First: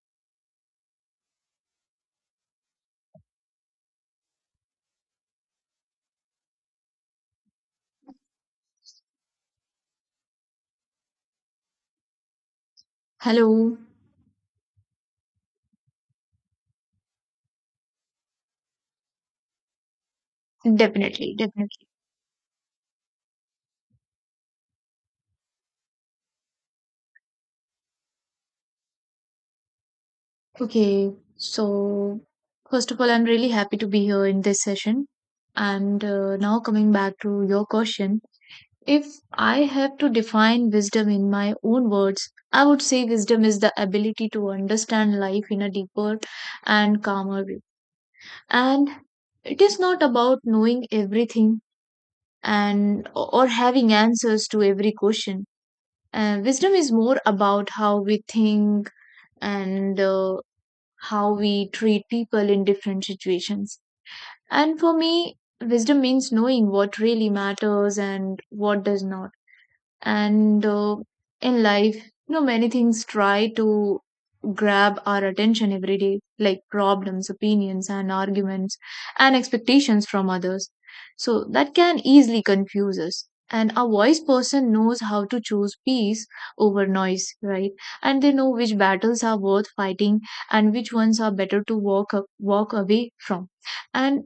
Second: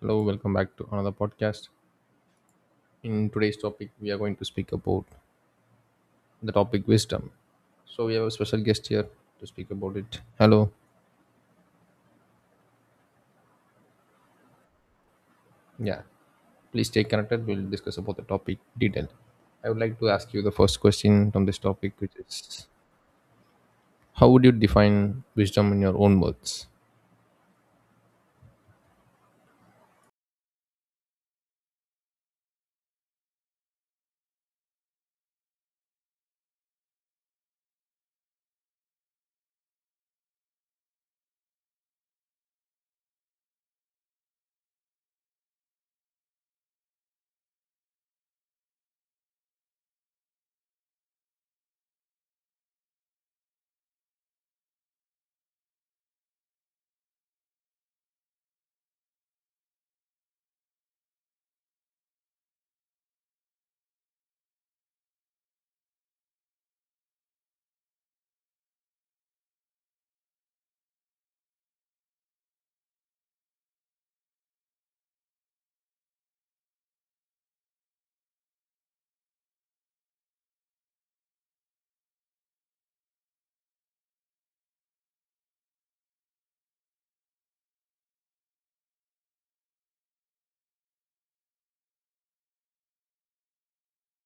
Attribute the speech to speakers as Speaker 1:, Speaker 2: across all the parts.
Speaker 1: Hello, welcome back to another podcast. In today's topic, we are going to speak about the topic wisdom. So we have a special guest here to speak about it. Hello.
Speaker 2: Hello.
Speaker 1: Yeah. Please stay connected. We'll discuss about the topic detail. I would like to ask you the first question
Speaker 2: Definitely,
Speaker 1: from this
Speaker 2: definitely.
Speaker 1: topic, which is, how would you define wisdom in your own words?
Speaker 2: Okay, so first of all, I'm really happy to be here in this session. And now, coming back to your question, if I have to define wisdom in my own words, I would say wisdom is the ability to understand life in a deeper and calmer way. And it is not about knowing everything and or having answers to every question. Wisdom is more about how we think and how we treat people in different situations. And for me, wisdom means knowing what really matters and what does not, and in life, many things try to grab our attention every day, like problems, opinions, and arguments, and expectations from others. So that can easily confuse us, and a wise person knows how to choose peace over noise, right? And they know which battles are worth fighting and which ones are better to walk away from. And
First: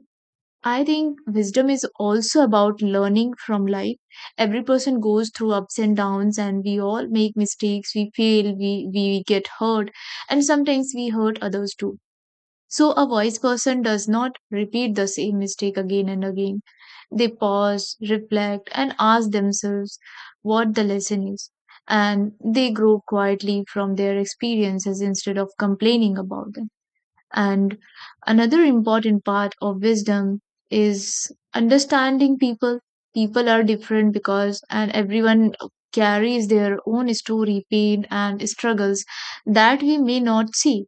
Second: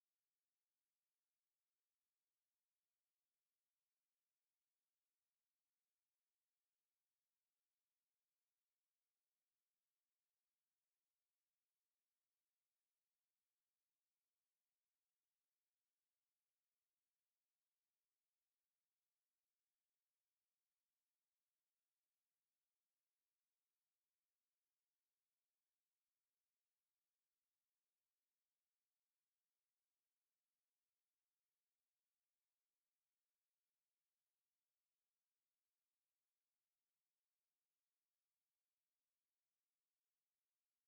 Speaker 2: I think wisdom is also about learning from life. Every person goes through ups and downs, and we all make mistakes, we fail, we get hurt, and sometimes we hurt others too. So, a wise person does not repeat the same mistake again and again. They pause, reflect, and ask themselves what the lesson is. And they grow quietly from their experiences instead of complaining about them. And another important part of wisdom is understanding people. People are different because, and everyone carries their own story, pain, and struggles that we may not see.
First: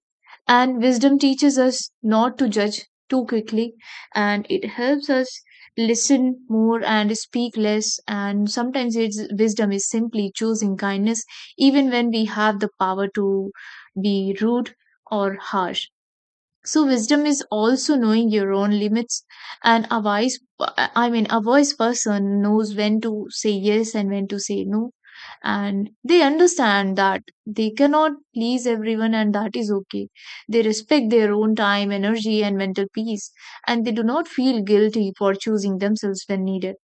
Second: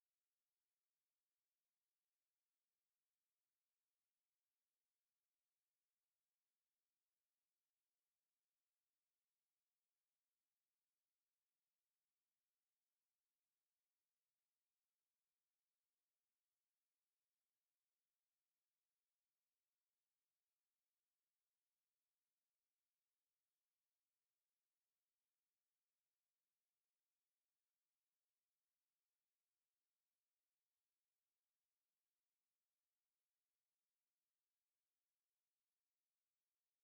Speaker 2: And wisdom teaches us not to judge too quickly, and it helps us listen more and speak less. And sometimes wisdom is simply choosing kindness, even when we have the power to be rude or harsh. So wisdom is also knowing your own limits, and a wise person knows when to say yes and when to say no, and they understand that they cannot please everyone, and that is okay. They respect their own time, energy, and mental peace, and they do not feel guilty for choosing themselves when needed.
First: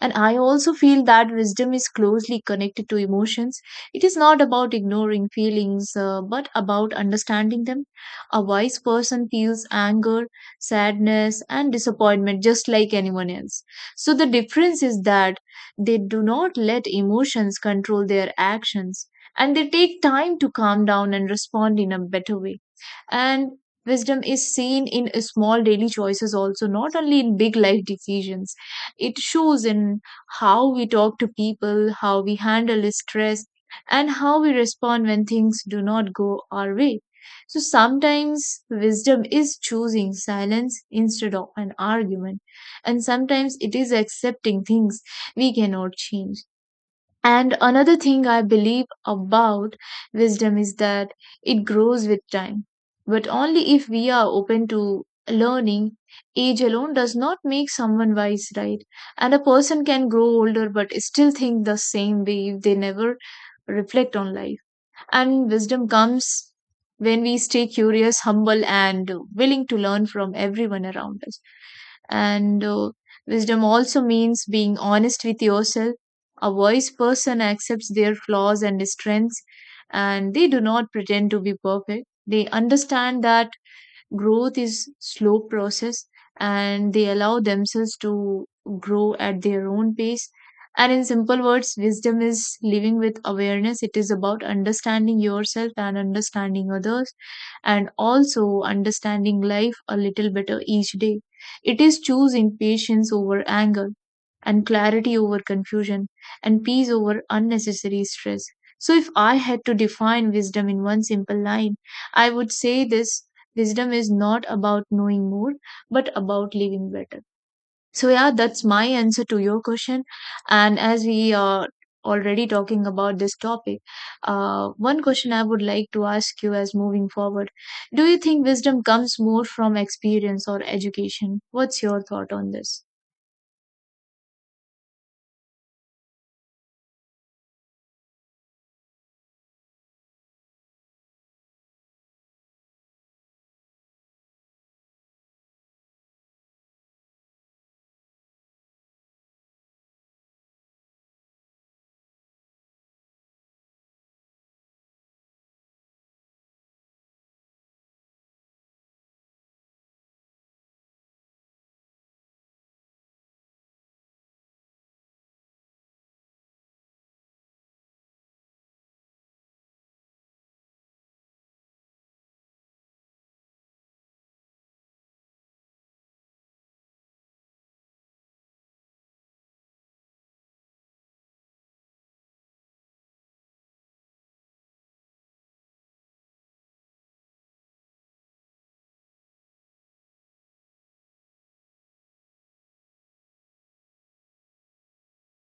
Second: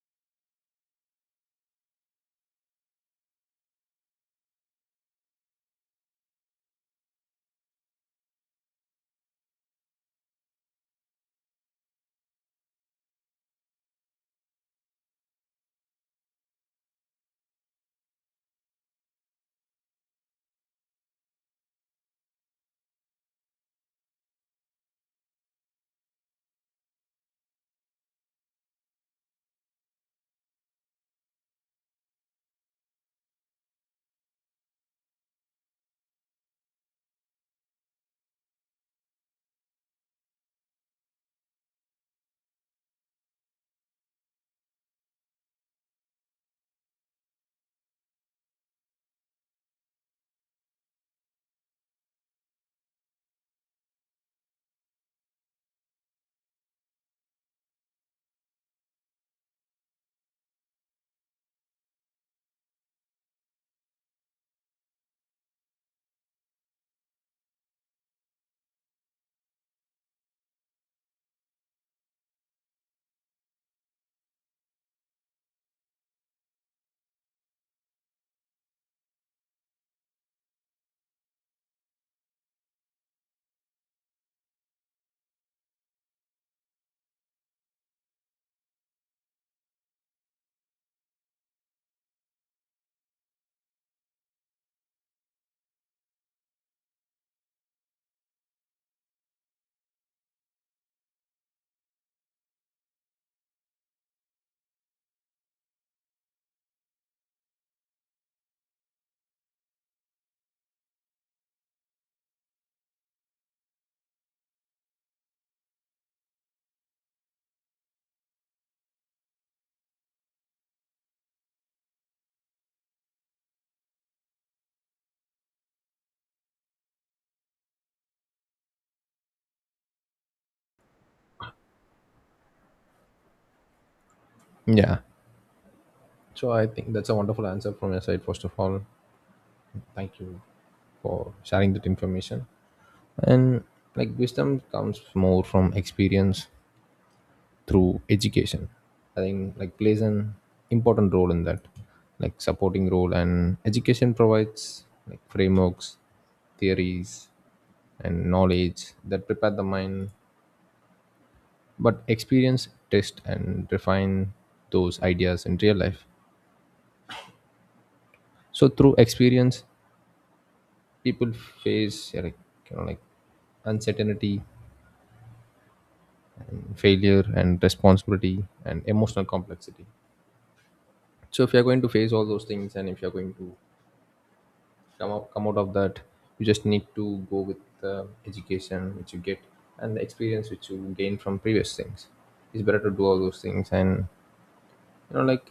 Speaker 2: And I also feel that wisdom is closely connected to emotions. It is not about ignoring feelings, but about understanding them. A wise person feels anger, sadness, and disappointment just like anyone else. So the difference is that they do not let emotions control their actions, and they take time to calm down and respond in a better way. And wisdom is seen in small daily choices also, not only in big life decisions. It shows in how we talk to people, how we handle stress, and how we respond when things do not go our way. So sometimes wisdom is choosing silence instead of an argument, and sometimes it is accepting things we cannot change. And another thing I believe about wisdom is that it grows with time, but only if we are open to learning. Age alone does not make someone wise, right? And a person can grow older but still think the same way if they never reflect on life. And wisdom comes when we stay curious, humble, and willing to learn from everyone around us. And wisdom also means being honest with yourself. A wise person accepts their flaws and strengths, and they do not pretend to be perfect. They understand that growth is slow process, and they allow themselves to grow at their own pace. And in simple words, wisdom is living with awareness. It is about understanding yourself and understanding others, and also understanding life a little better each day. It is choosing patience over anger, and clarity over confusion, and peace over unnecessary stress. So, if I had to define wisdom in one simple line, I would say this: wisdom is not about knowing more, but about living better. So, yeah, that's my answer to your question. And as we are already talking about this topic, one question I would like to ask you as moving forward: do you think wisdom comes more from experience or education? What's your thought on this?
Speaker 1: Yeah. So I think that's a wonderful answer from your side, first of all. Thank you for sharing that information. And like wisdom comes more from experience through education. I think like plays an important role in that, like supporting role. And education provides like frameworks, theories, and knowledge that prepare the mind, but experience test and refine those ideas in real life. So through experience people face, yeah, like like uncertainty, failure, and responsibility, and emotional complexity. So if you're going to face all those things, and if you're going to come out of that, you just need to go with the education which you get and the experience which you gain from previous things. It's better to do all those things. And like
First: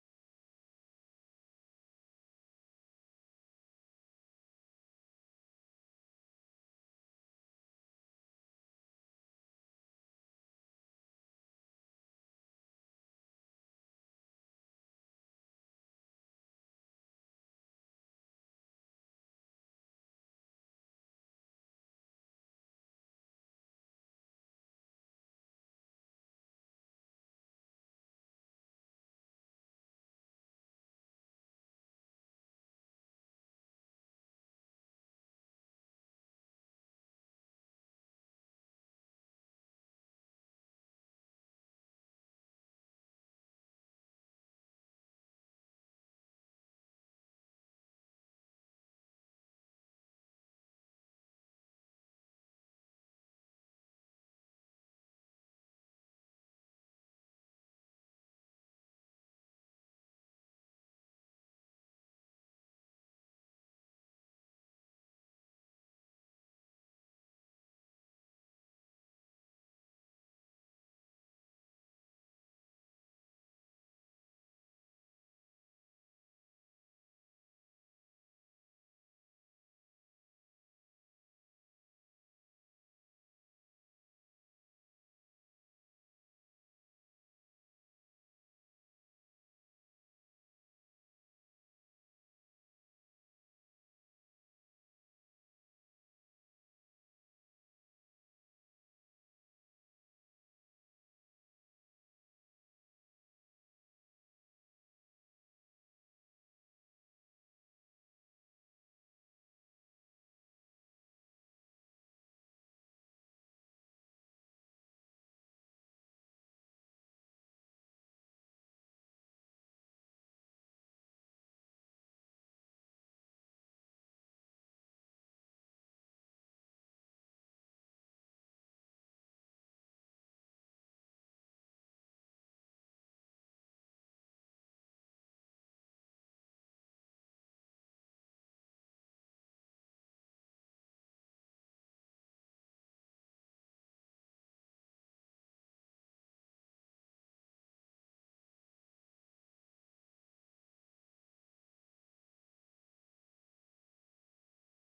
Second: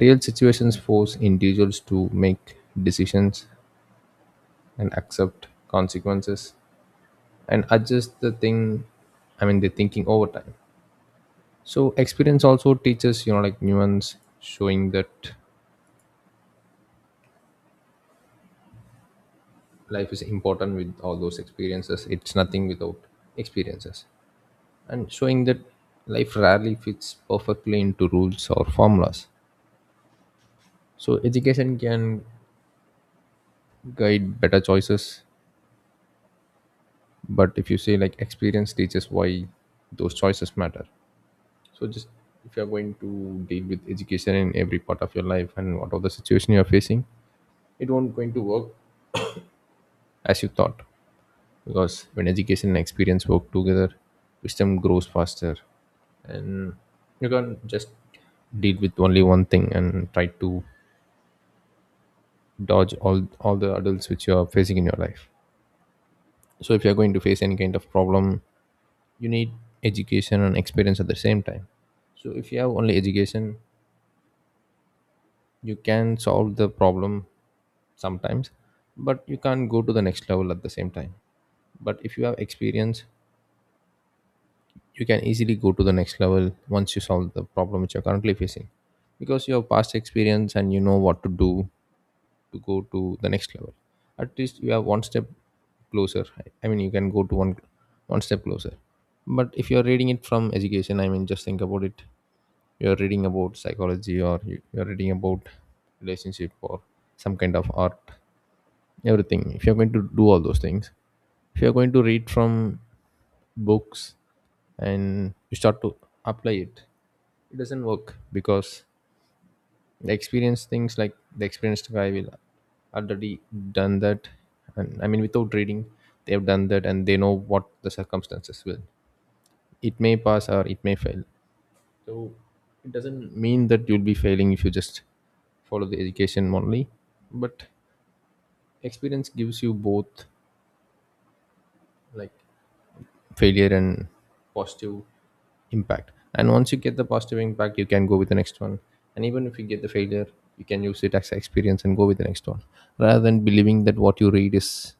Speaker 1: real situations force individuals to make decisions and accept consequences and adjust the thing, I mean the thinking, over time. So experience also teaches, like nuance, showing that life is important with all those experiences. It's nothing without experiences, and showing that life rarely fits perfectly into rules or formulas. So education can guide better choices, but if you say, like experience teaches why those choices matter. So just, if you're going to deal with education in every part of your life and whatever the situation you're facing, it won't going to work as you thought. Because when education and experience work together, wisdom grows faster, and you can't just deal with only one thing and try to dodge all the adults which you are facing in your life. So if you are going to face any kind of problem, you need education and experience at the same time. So if you have only education, you can solve the problem sometimes, but you can't go to the next level at the same time. But if you have experience, you can easily go to the next level once you solve the problem which you're currently facing, because you have past experience and you know what to do to go to the next level. At least you are one step closer. I mean, you can go to one step closer. But if you are reading it from education, I mean, just think about it. You are reading about psychology, or you are reading about relationship or some kind of art, everything. If you are going to do all those things, if you are going to read from books and you start to apply it, it doesn't work, because the experience things, like the experienced guy will already done that. And I mean, without reading, they have done that and they know what the circumstances will. It may pass or it may fail. So it doesn't mean that you'll be failing if you just follow the education only. But experience gives you both, like failure and positive impact. And once you get the positive impact, you can go with the next one. And even if you get the failure, you can use it as an experience and go with the next one, rather than believing that what you read is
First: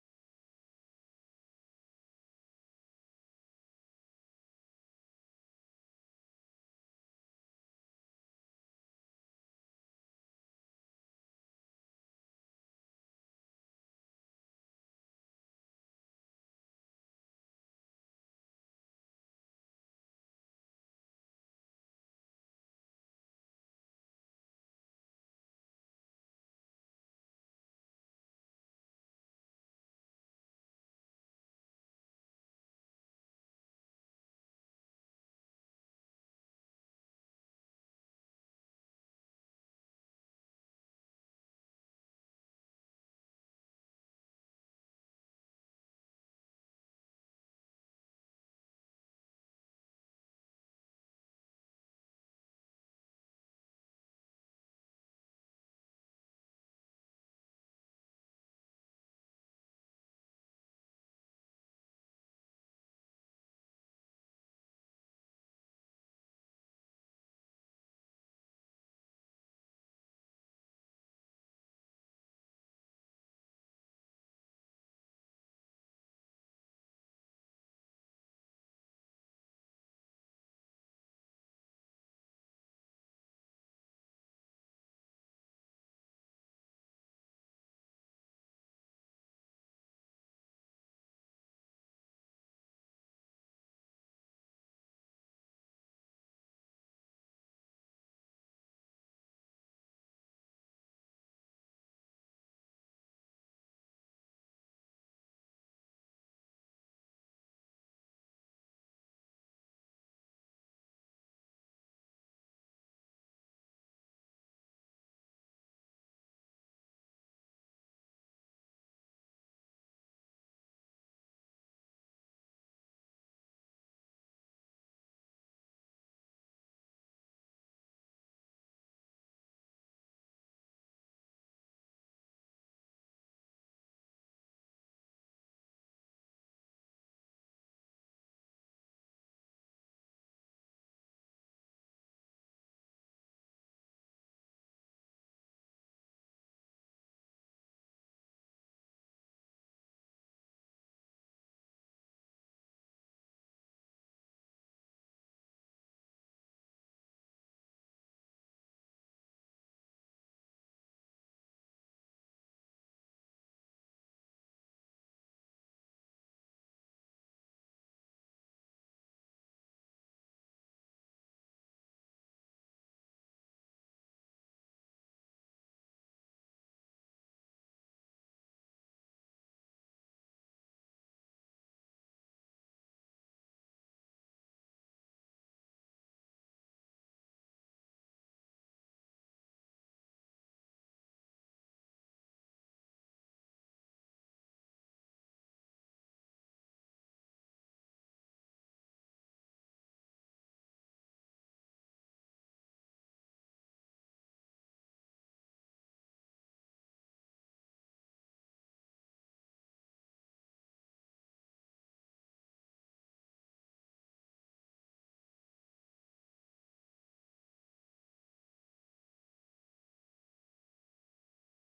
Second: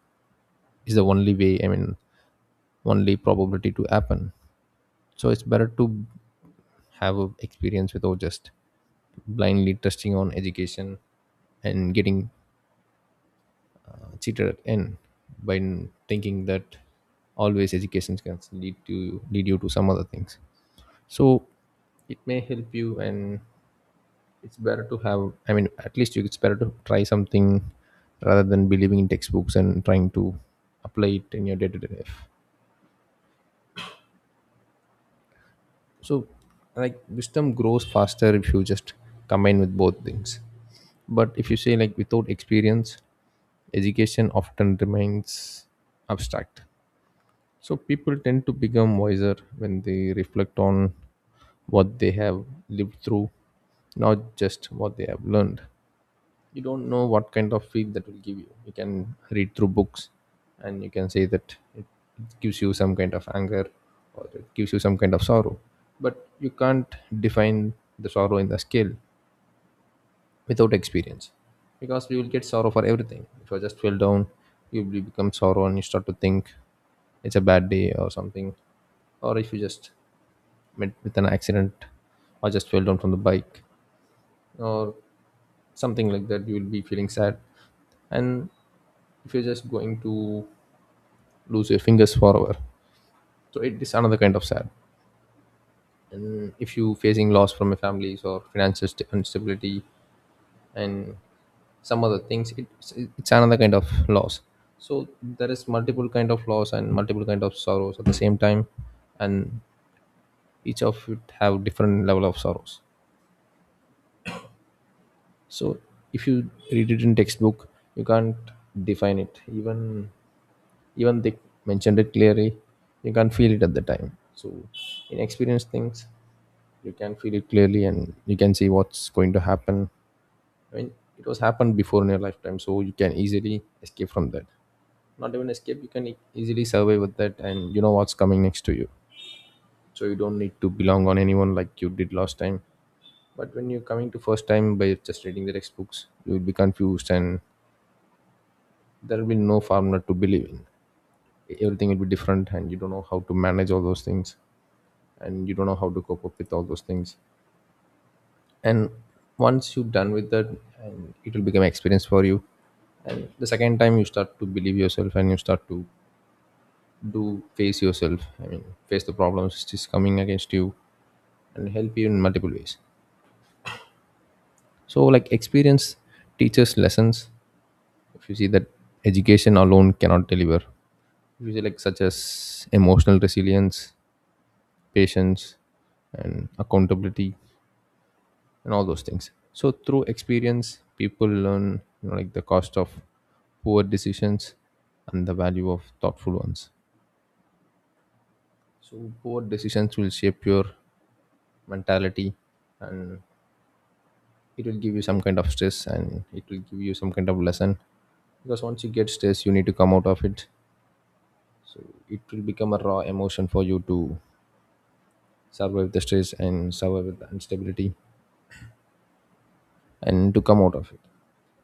Speaker 1: is the only way, I mean only probability to happen. So it's better to have a experience without just blindly trusting on education and getting cheated at end by thinking that always education can lead you to some other things. So it may help you, and it's better to have, I mean, it's better to try something rather than believing in textbooks and trying to apply it in your day-to-day life. So like wisdom grows faster if you just combine with both things. But if you say, like without experience education often remains abstract. So people tend to become wiser when they reflect on what they have lived through, not just what they have learned. You don't know what kind of feel that will give you. You can read through books and you can say that it gives you some kind of anger, or it gives you some kind of sorrow, but you can't define the sorrow in the scale without experience. Because we will get sorrow for everything. If you just feel down, you will become sorrow and you start to think it's a bad day or something. Or if you just met with an accident, or just fell down from the bike, or something like that, you will be feeling sad. And if you're just going to lose your fingers forever, so it is another kind of sad. And if you facing loss from your families or financial instability and some other things, it's another kind of loss. So there is multiple kind of loss and multiple kind of sorrows at the same time, and each of it have different level of sorrows. So if you read it in textbook, you can't define it, even they mentioned it clearly, you can't feel it at the time. So in experienced things, you can feel it clearly and you can see what's going to happen. I mean, it was happened before in your lifetime, so you can easily escape from that. Not even escape, you can easily survive with that, and you know what's coming next to you. So you don't need to belong on anyone like you did last time. But when you're coming to first time by just reading the textbooks, you will be confused, and there will be no formula to believe in. Everything will be different, and you don't know how to manage all those things, and you don't know how to cope up with all those things. And once you're done with that, and it will become experience for you. And the second time you start to believe yourself and you start to do face yourself, I mean face the problems which is coming against you and help you in multiple ways. So like experience teaches lessons if you see that education alone cannot deliver, if you see like such as emotional resilience, patience, and accountability, and all those things. So through experience people learn, like the cost of poor decisions and the value of thoughtful ones. So poor decisions will shape your mentality, and it will give you some kind of stress, and it will give you some kind of lesson. Because once you get stressed, you need to come out of it. It will become a raw emotion for you to survive the stress and survive the instability and to come out of it.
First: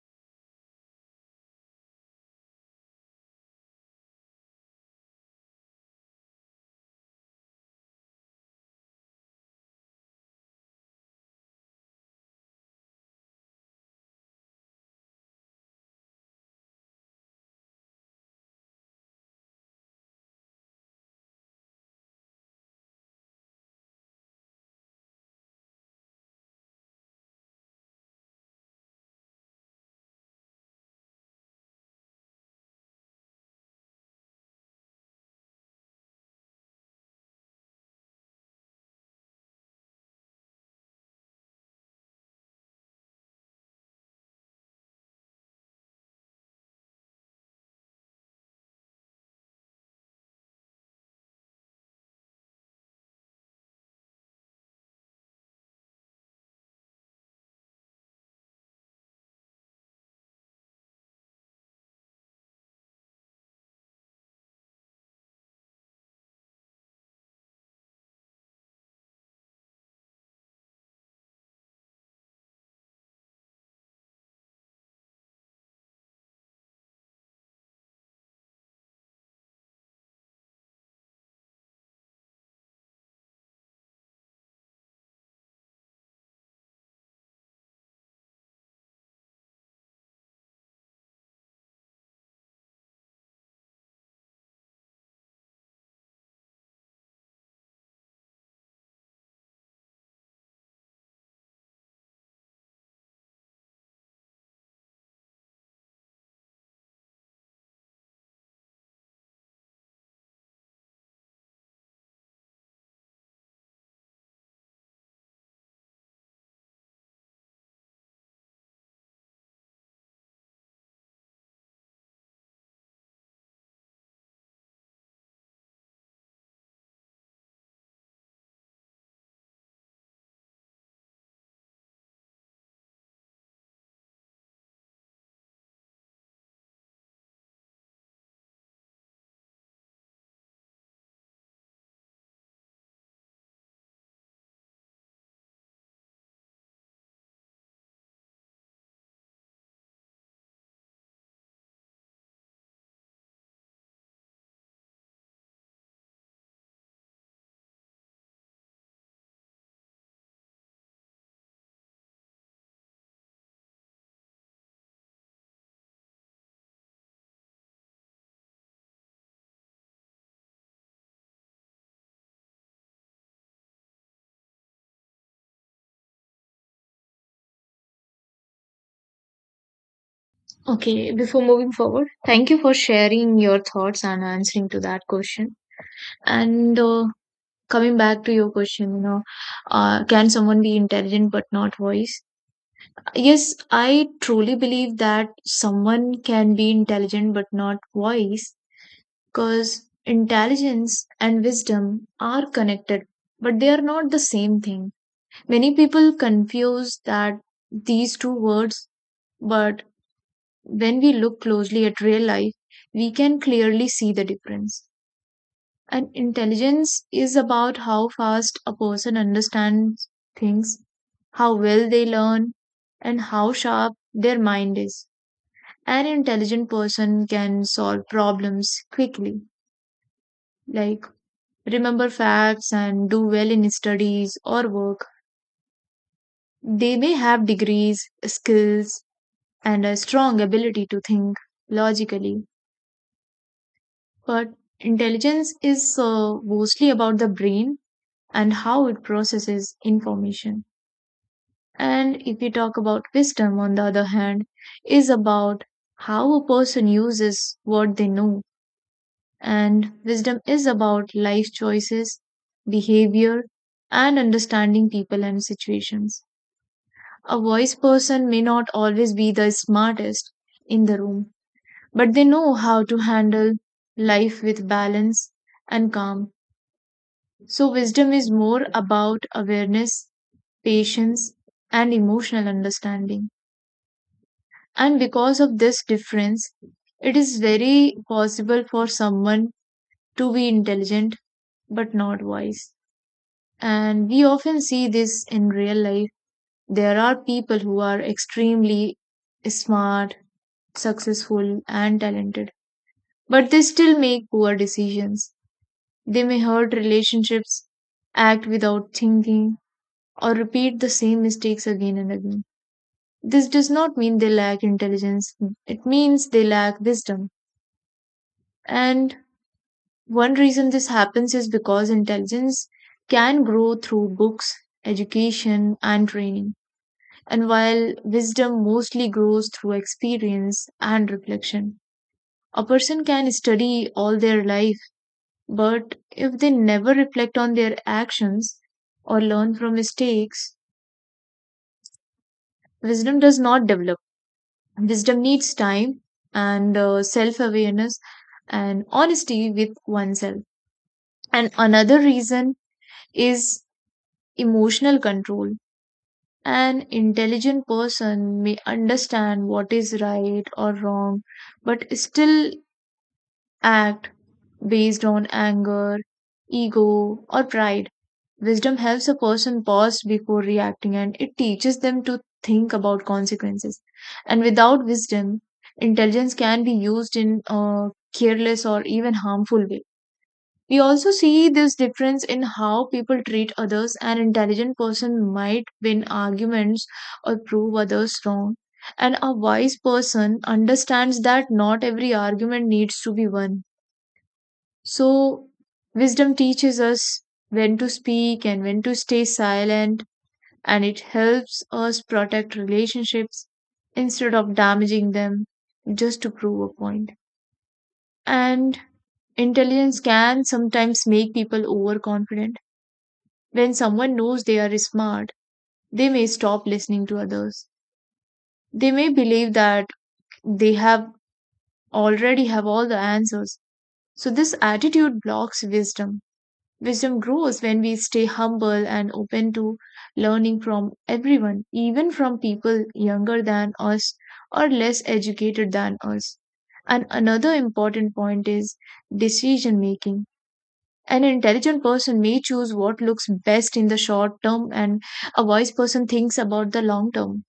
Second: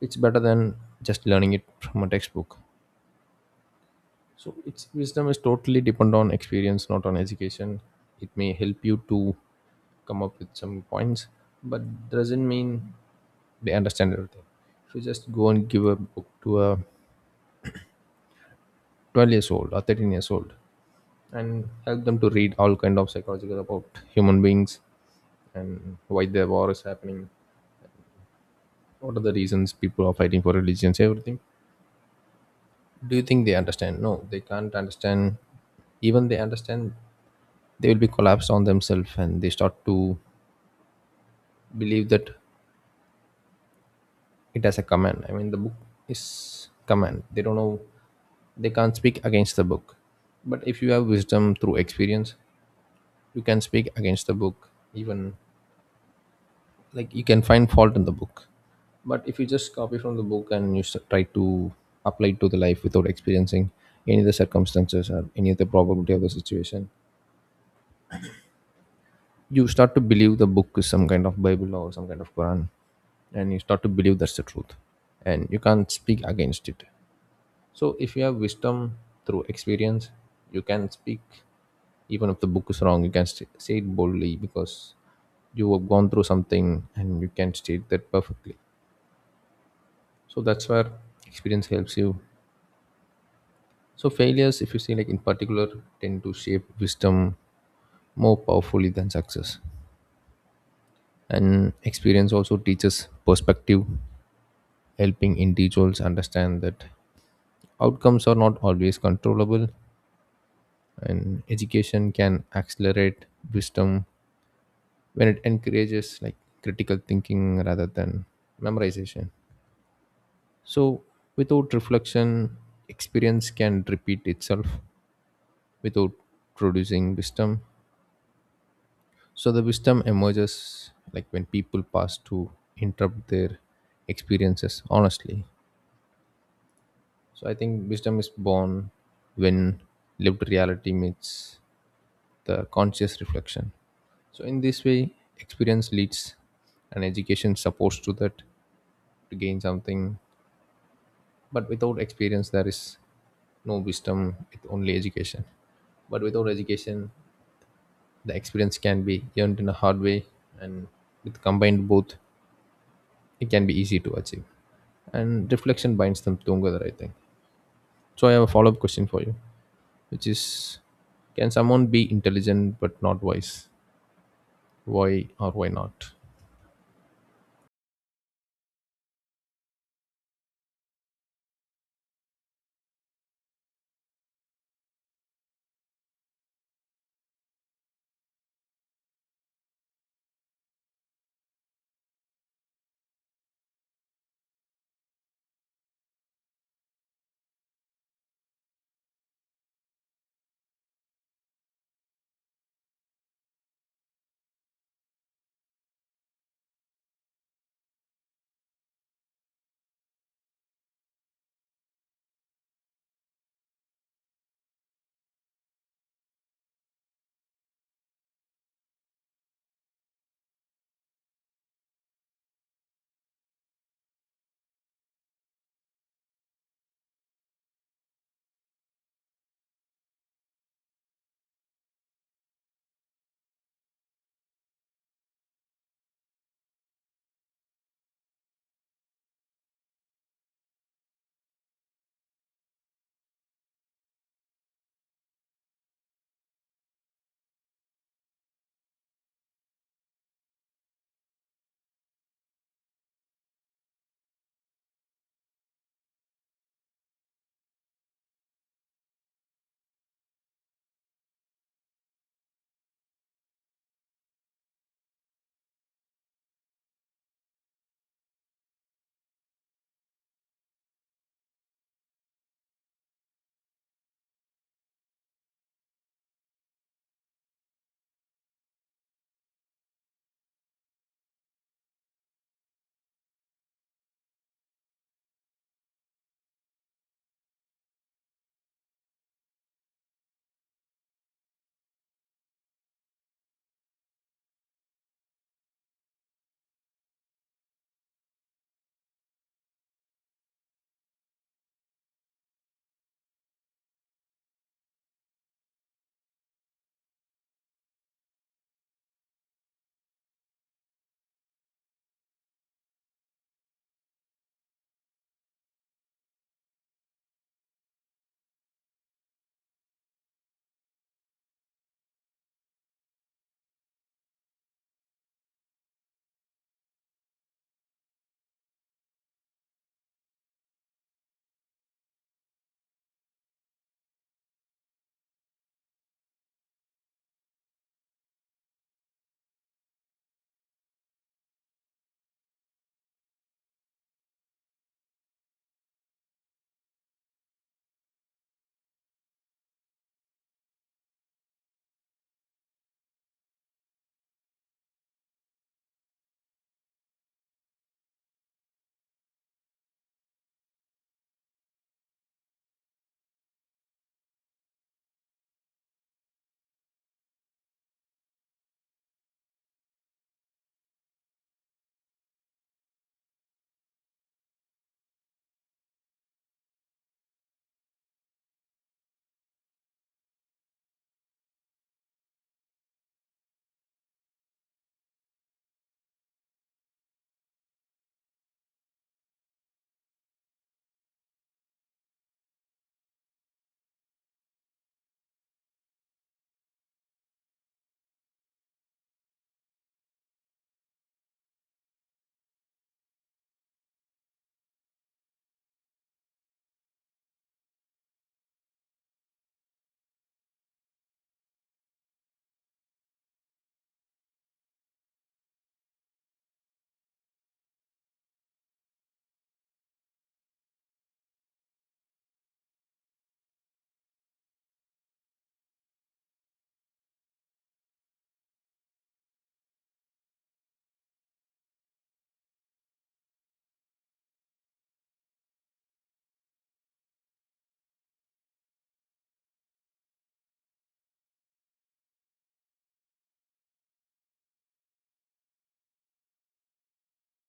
Speaker 1: It's better than just learning it from a textbook. So it's, wisdom is totally depend on experience, not on education. It may help you to come up with some points, but doesn't mean they understand everything. If you just go and give a book to a 12 years old or 13 years old and help them to read all kind of psychological about human beings, and why the war is happening, what are the reasons people are fighting for religions, everything. Do you think they understand? No, they can't understand. Even they understand, they will be collapsed on themselves and they start to believe that it has a command, I mean the book is command, they don't know, they can't speak against the book. But if you have wisdom through experience, you can speak against the book, even like you can find fault in the book. But if you just copy from the book and you try to apply it to the life without experiencing any of the circumstances or any of the probability of the situation, you start to believe the book is some kind of bible or some kind of quran, and you start to believe that's the truth, and you can't speak against it. So if you have wisdom through experience, you can speak, even if the book is wrong you can say it boldly, because you have gone through something and you can state that perfectly. So that's where experience helps you. So failures, if you see like in particular, tend to shape wisdom more powerfully than success. And experience also teaches perspective, helping individuals understand that outcomes are not always controllable. And education can accelerate wisdom when it encourages like critical thinking rather than memorization. So without reflection, experience can repeat itself without producing wisdom. So the wisdom emerges like when people pass to interpret their experiences honestly. So I think wisdom is born when lived reality meets the conscious reflection. So in this way, experience leads and education supports to that to gain something. But without experience, there is no wisdom, it's only education. But without education, the experience can be earned in a hard way and with combined both, it can be easy to achieve. And reflection binds them together, I think. So I have a follow-up question for you, which is, can someone be intelligent but not wise? Why or why not?
Speaker 2: Okay, before moving forward, thank you for sharing your thoughts and answering to that question. And coming back to your question, can someone be intelligent but not wise? Yes, I truly believe that someone can be intelligent but not wise, because intelligence and wisdom are connected, but they are not the same thing. Many people confuse that these two words, but when we look closely at real life, we can clearly see the difference. And intelligence is about how fast a person understands things, how well they learn, and how sharp their mind is. An intelligent person can solve problems quickly, like remember facts and do well in studies or work. They may have degrees, skills, and a strong ability to think logically. But intelligence is mostly about the brain and how it processes information. And if we talk about wisdom, on the other hand, is about how a person uses what they know. And wisdom is about life choices, behavior, and understanding people and situations. A wise person may not always be the smartest in the room, but they know how to handle life with balance and calm. So, wisdom is more about awareness, patience, and emotional understanding. And because of this difference, it is very possible for someone to be intelligent but not wise. And we often see this in real life. There are people who are extremely smart, successful, and talented, but they still make poor decisions. They may hurt relationships, act without thinking, or repeat the same mistakes again and again. This does not mean they lack intelligence, it means they lack wisdom. And one reason this happens is because intelligence can grow through books, education, and training, and while wisdom mostly grows through experience and reflection. A person can study all their life, but if they never reflect on their actions or learn from mistakes, wisdom does not develop. Wisdom needs time and self awareness and honesty with oneself. And another reason is emotional control. An intelligent person may understand what is right or wrong, but still act based on anger, ego, or pride. Wisdom helps a person pause before reacting, and it teaches them to think about consequences. And without wisdom, intelligence can be used in a careless or even harmful way. We also see this difference in how people treat others. An intelligent person might win arguments or prove others wrong. And a wise person understands that not every argument needs to be won. So, wisdom teaches us when to speak and when to stay silent, and it helps us protect relationships instead of damaging them just to prove a point. And intelligence can sometimes make people overconfident. When someone knows they are smart, they may stop listening to others. They may believe that they have already have all the answers. So this attitude blocks wisdom. Wisdom grows when we stay humble and open to learning from everyone, even from people younger than us or less educated than us. And another important point is decision making. An intelligent person may choose what looks best in the short term, and a wise person thinks about the long term.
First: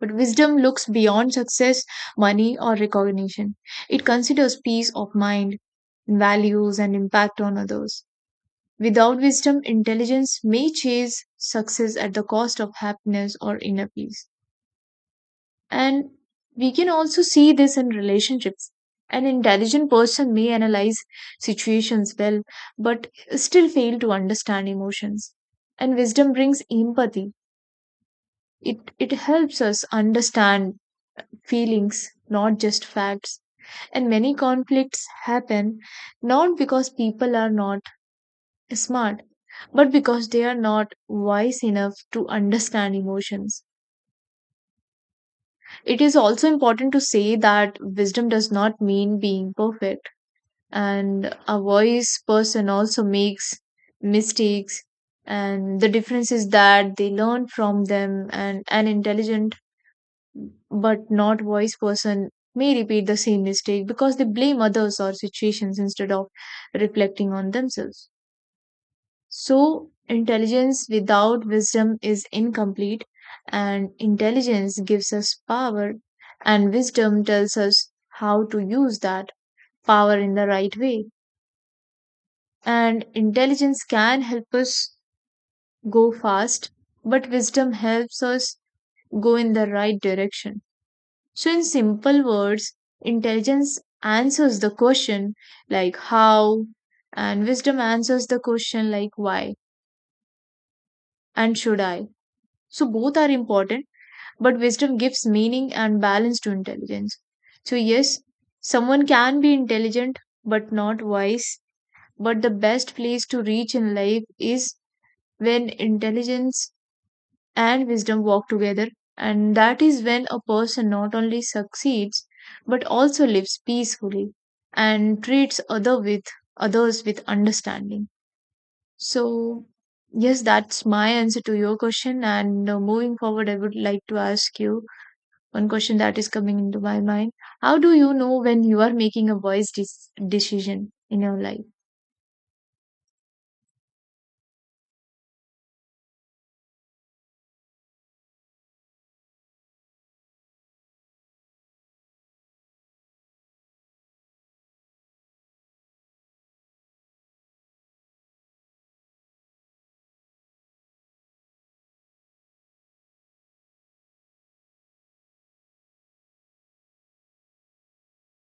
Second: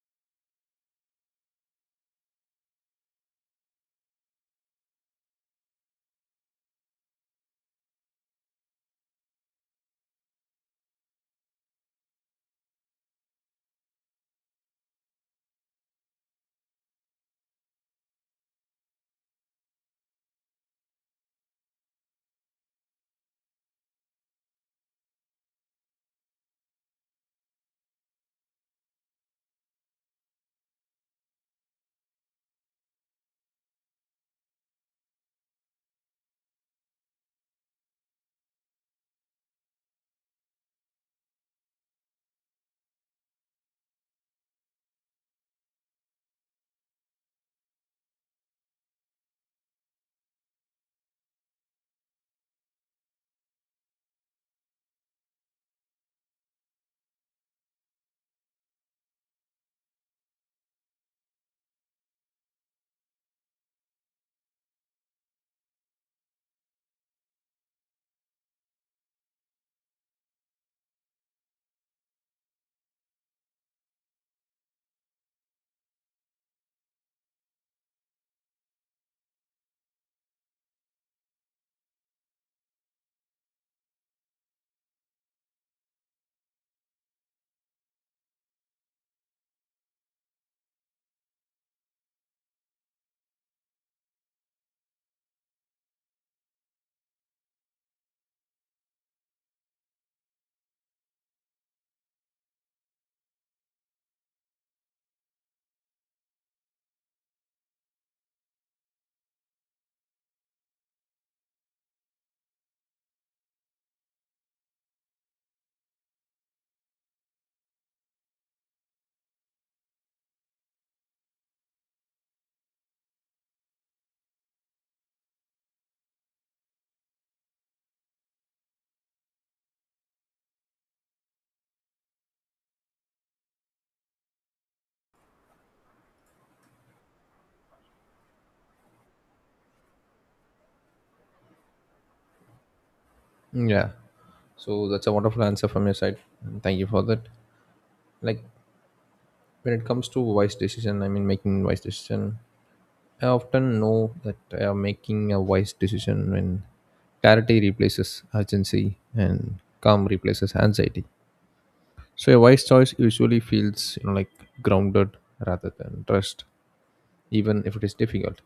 Speaker 2: But wisdom looks beyond success, money, or recognition. It considers peace of mind, values, and impact on others. Without wisdom, intelligence may chase success at the cost of happiness or inner peace. And we can also see this in relationships. An intelligent person may analyze situations well, but still fail to understand emotions. And wisdom brings empathy. It helps us understand feelings, not just facts. And many conflicts happen not because people are not smart, but because they are not wise enough to understand emotions. It is also important to say that wisdom does not mean being perfect, and a wise person also makes mistakes, and the difference is that they learn from them, and an intelligent but not wise person may repeat the same mistake because they blame others or situations instead of reflecting on themselves. So, intelligence without wisdom is incomplete, and intelligence gives us power, and wisdom tells us how to use that power in the right way. And intelligence can help us go fast, but wisdom helps us go in the right direction. So, in simple words, intelligence answers the question like how, and wisdom answers the question like why and should I. So, both are important, but wisdom gives meaning and balance to intelligence. So, yes, someone can be intelligent but not wise, but the best place to reach in life is when intelligence and wisdom walk together, and that is when a person not only succeeds but also lives peacefully and treats others with understanding. So, yes, that's my answer to your question. And moving forward, I would like to ask you one question that is coming into my mind: how do you know when you are making a wise decision in your life?
Speaker 1: Yeah. So that's a wonderful answer from your side. And thank you for that. Like, when it comes to wise decision, making wise decision. I often know that I am making a wise decision when clarity replaces urgency and calm replaces anxiety. So a wise choice usually feels like grounded rather than trust, even if it is difficult.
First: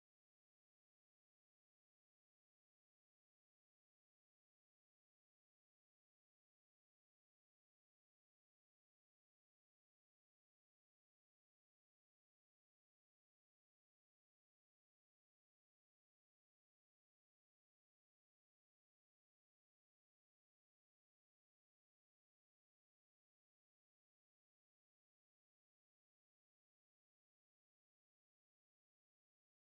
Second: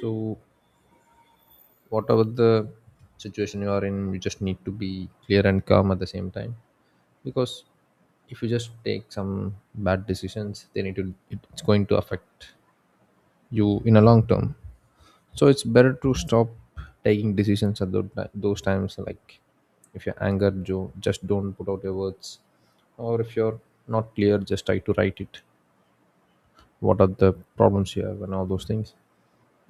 Speaker 1: So whatever the situation you are in, you just need to be clear and calm at the same time, because if you just take some bad decisions then it's going to affect you in a long term. So it's better to stop taking decisions at those times. Like, if you're just don't put out your words, or if you're not clear just try to write it, what are the problems you have and all those things.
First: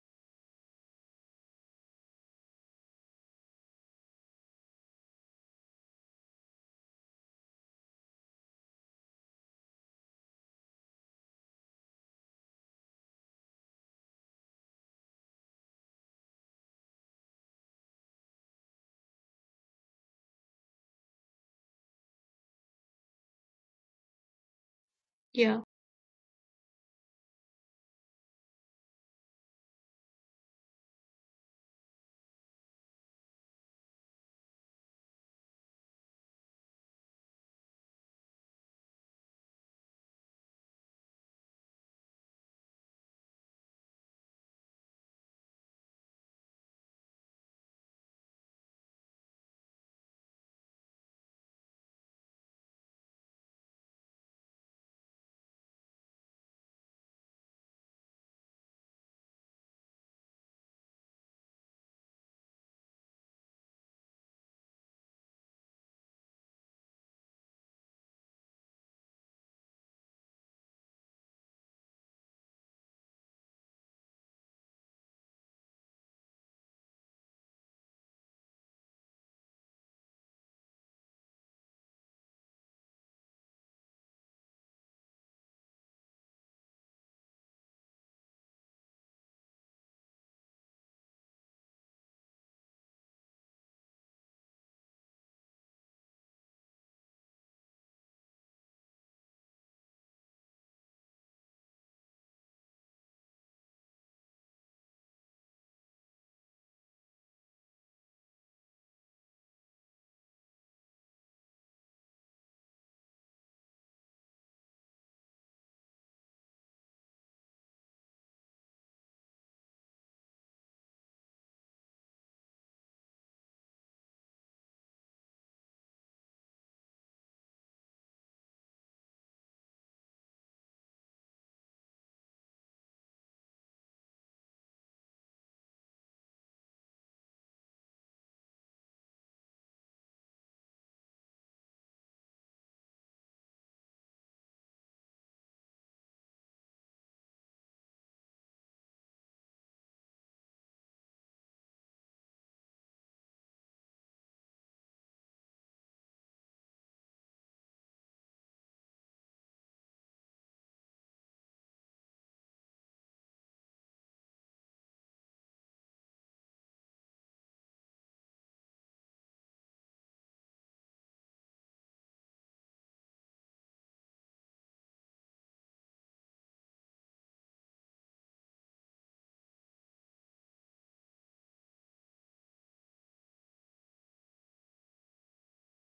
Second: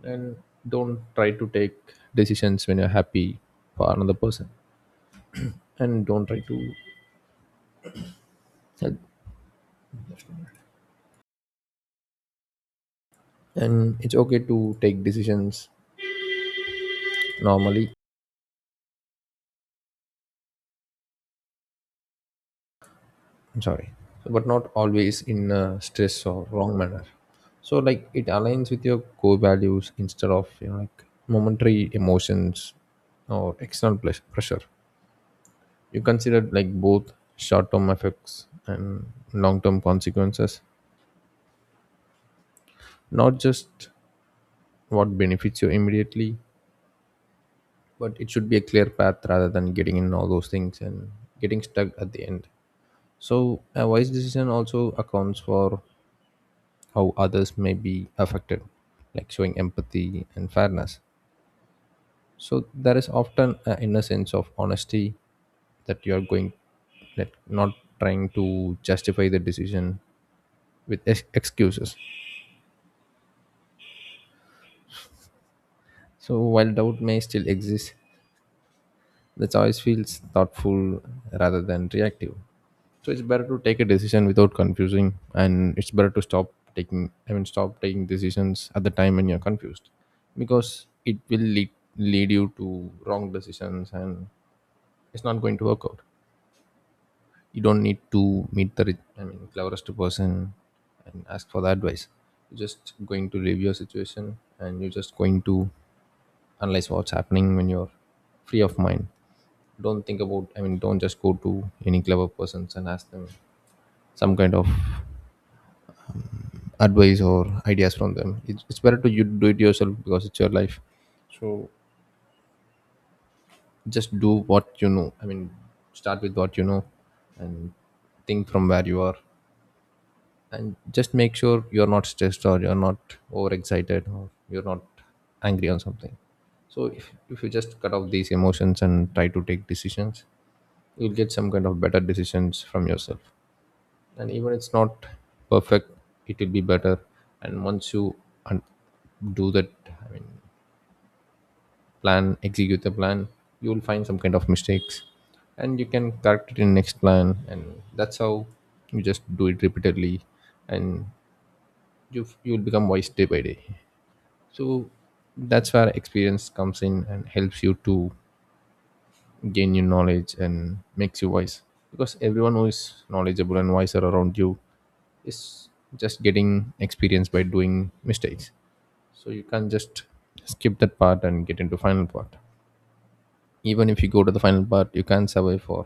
Speaker 1: And don't try to take decisions when you're happy for another person, and don't try to and it's okay to take decisions normally. I'm sorry, but not always in
Speaker 2: Yeah.
Speaker 1: a stress or wrong manner. So like it aligns with your core values instead of like momentary emotions or external pressure. You consider like both short-term effects and long-term consequences, not just what benefits you immediately, but it should be a clear path rather than getting in all those things and getting stuck at the end. So a wise decision also accounts for how others may be affected, like showing empathy and fairness. So there is often an inner sense of honesty that you are going, like not trying to justify the decision with excuses. So while doubt may still exist, the choice feels thoughtful rather than reactive. So it's better to take a decision without confusing, and it's better to stop taking, stop taking decisions at the time when you're confused, because it will lead you to wrong decisions and it's not going to work out. You don't need to meet the cleverest person and ask for the advice. You're just going to review your situation and you're just going to analyze what's happening when you're free of mind. Don't think about, don't just go to any clever persons and ask them some kind of advice or ideas from them. It's better to you do it yourself because it's your life. So just do what you know, start with what you know, and think from where you are, and just make sure you're not stressed or you're not overexcited or you're not angry on something. So if you just cut off these emotions and try to take decisions, you'll get some kind of better decisions from yourself, and even it's not perfect, it will be better. And once you un- do that, i mean plan, execute the plan, you will find some kind of mistakes and you can correct it in next plan, and that's how you just do it repeatedly. And you will become wise day by day. So that's where experience comes in and helps you to gain you knowledge and makes you wise, because everyone who is knowledgeable and wiser around you is just getting experience by doing mistakes. So you can't just skip that part and get into final part. Even if you go to the final part you can survive for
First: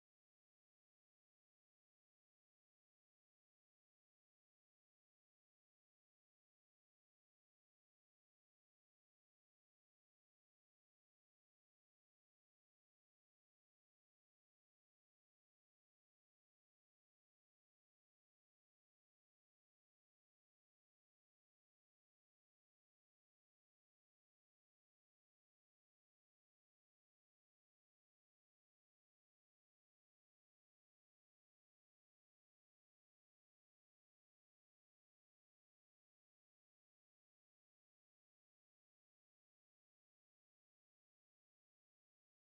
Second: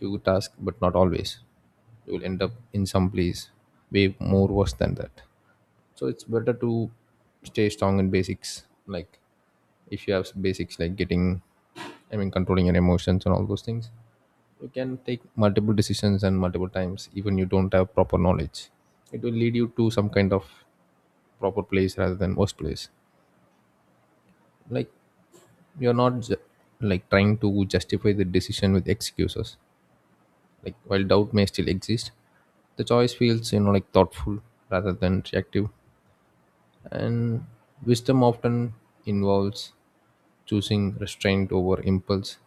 Speaker 1: few tasks but not always, you will end up in some place way more worse than that. So it's better to stay strong in basics. Like if you have basics like getting, controlling your emotions and all those things, you can take multiple decisions and multiple times even you don't have proper knowledge, it will lead you to some kind of proper place rather than worst place. Like you're not ju- like trying to justify the decision with excuses. Like while doubt may still exist, the choice feels like thoughtful rather than reactive. And wisdom often involves choosing restraint over impulse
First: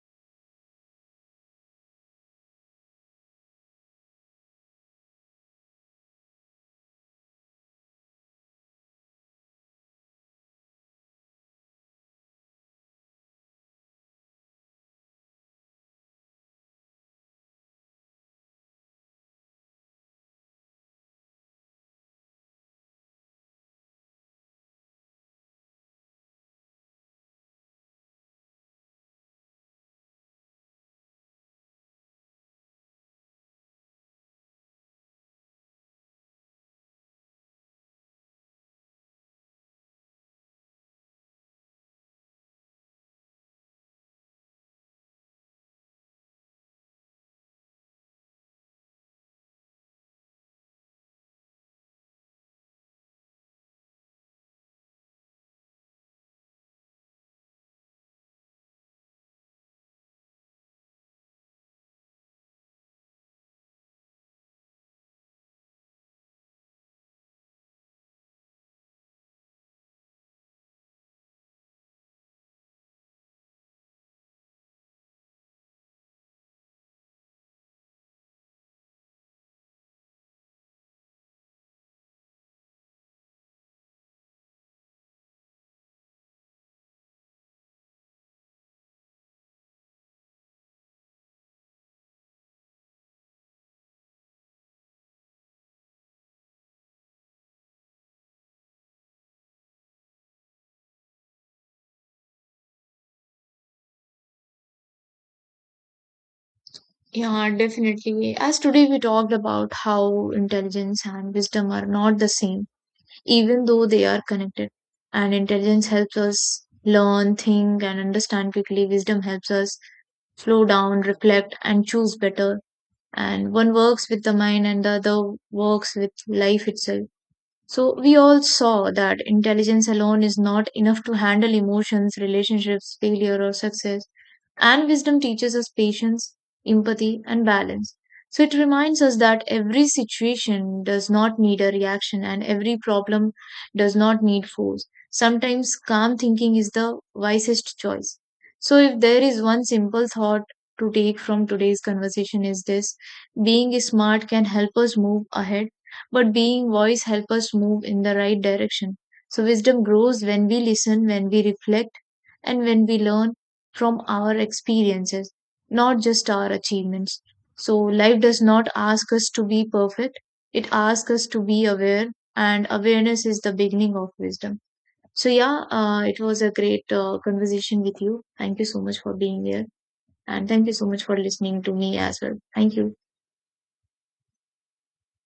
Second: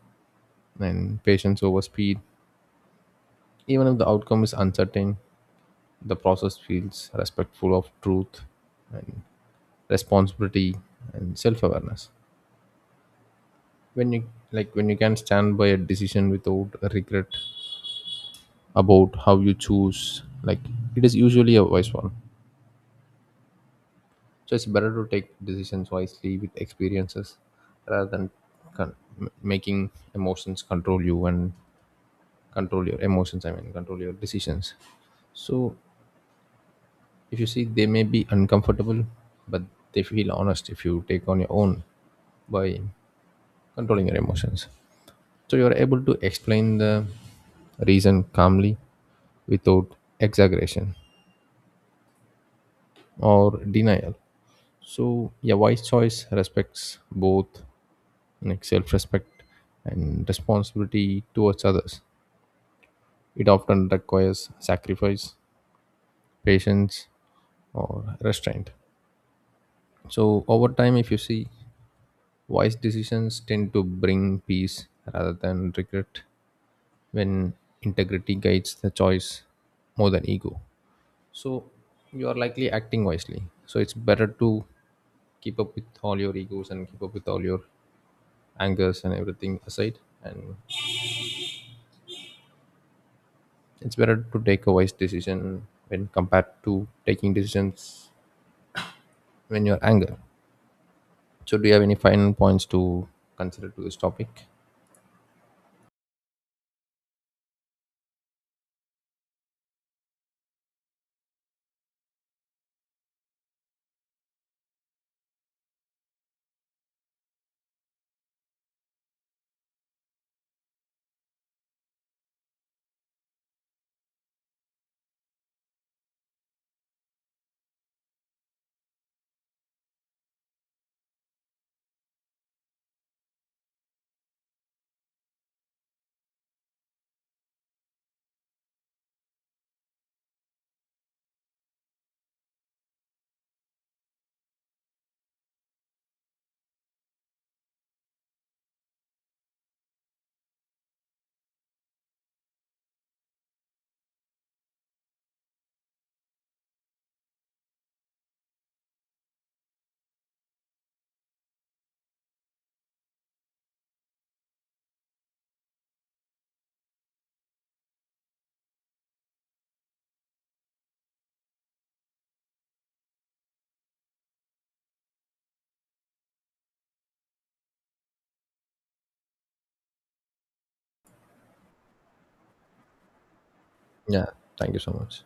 Speaker 1: and patience over speed. Even if the outcome is uncertain, the process feels respectful of truth and responsibility and self-awareness, when you, like when you can stand by a decision without a regret about how you choose, like it is usually a wise one. So it's better to take decisions wisely with experiences rather than making emotions control you, and control your emotions, control your decisions. So if you see, they may be uncomfortable, but they feel honest if you take on your own by controlling your emotions. So you are able to explain the reason calmly without exaggeration or denial. So your wise choice respects both like self-respect and responsibility towards others. It often requires sacrifice, patience, or restraint. So over time, if you see, wise decisions tend to bring peace rather than regret when integrity guides the choice more than ego. So you are likely acting wisely. So it's better to keep up with all your egos and keep up with all your angers and everything aside. And it's better to take a wise decision when compared to taking decisions when you're angry. So do you have any final points to consider to this topic?
Speaker 2: Yeah, definitely, as today we talked about how intelligence and wisdom are not the same, even though they are connected. And intelligence helps us learn, think, and understand quickly; wisdom helps us slow down, reflect, and choose better. And one works with the mind and the other works with life itself. So we all saw that intelligence alone is not enough to handle emotions, relationships, failure, or success. And wisdom teaches us patience, empathy, and balance. So it reminds us that every situation does not need a reaction and every problem does not need force. Sometimes calm thinking is the wisest choice. So if there is one simple thought to take from today's conversation is this: being smart can help us move ahead, but being wise help us move in the right direction. So wisdom grows when we listen, when we reflect, and when we learn from our experiences, not just our achievements. So, life does not ask us to be perfect, it asks us to be aware, and awareness is the beginning of wisdom. So, yeah, it was a great conversation with you. Thank you so much for being here, and thank you so much for listening to me as well. Thank you.
Speaker 1: Yeah, thank you so much.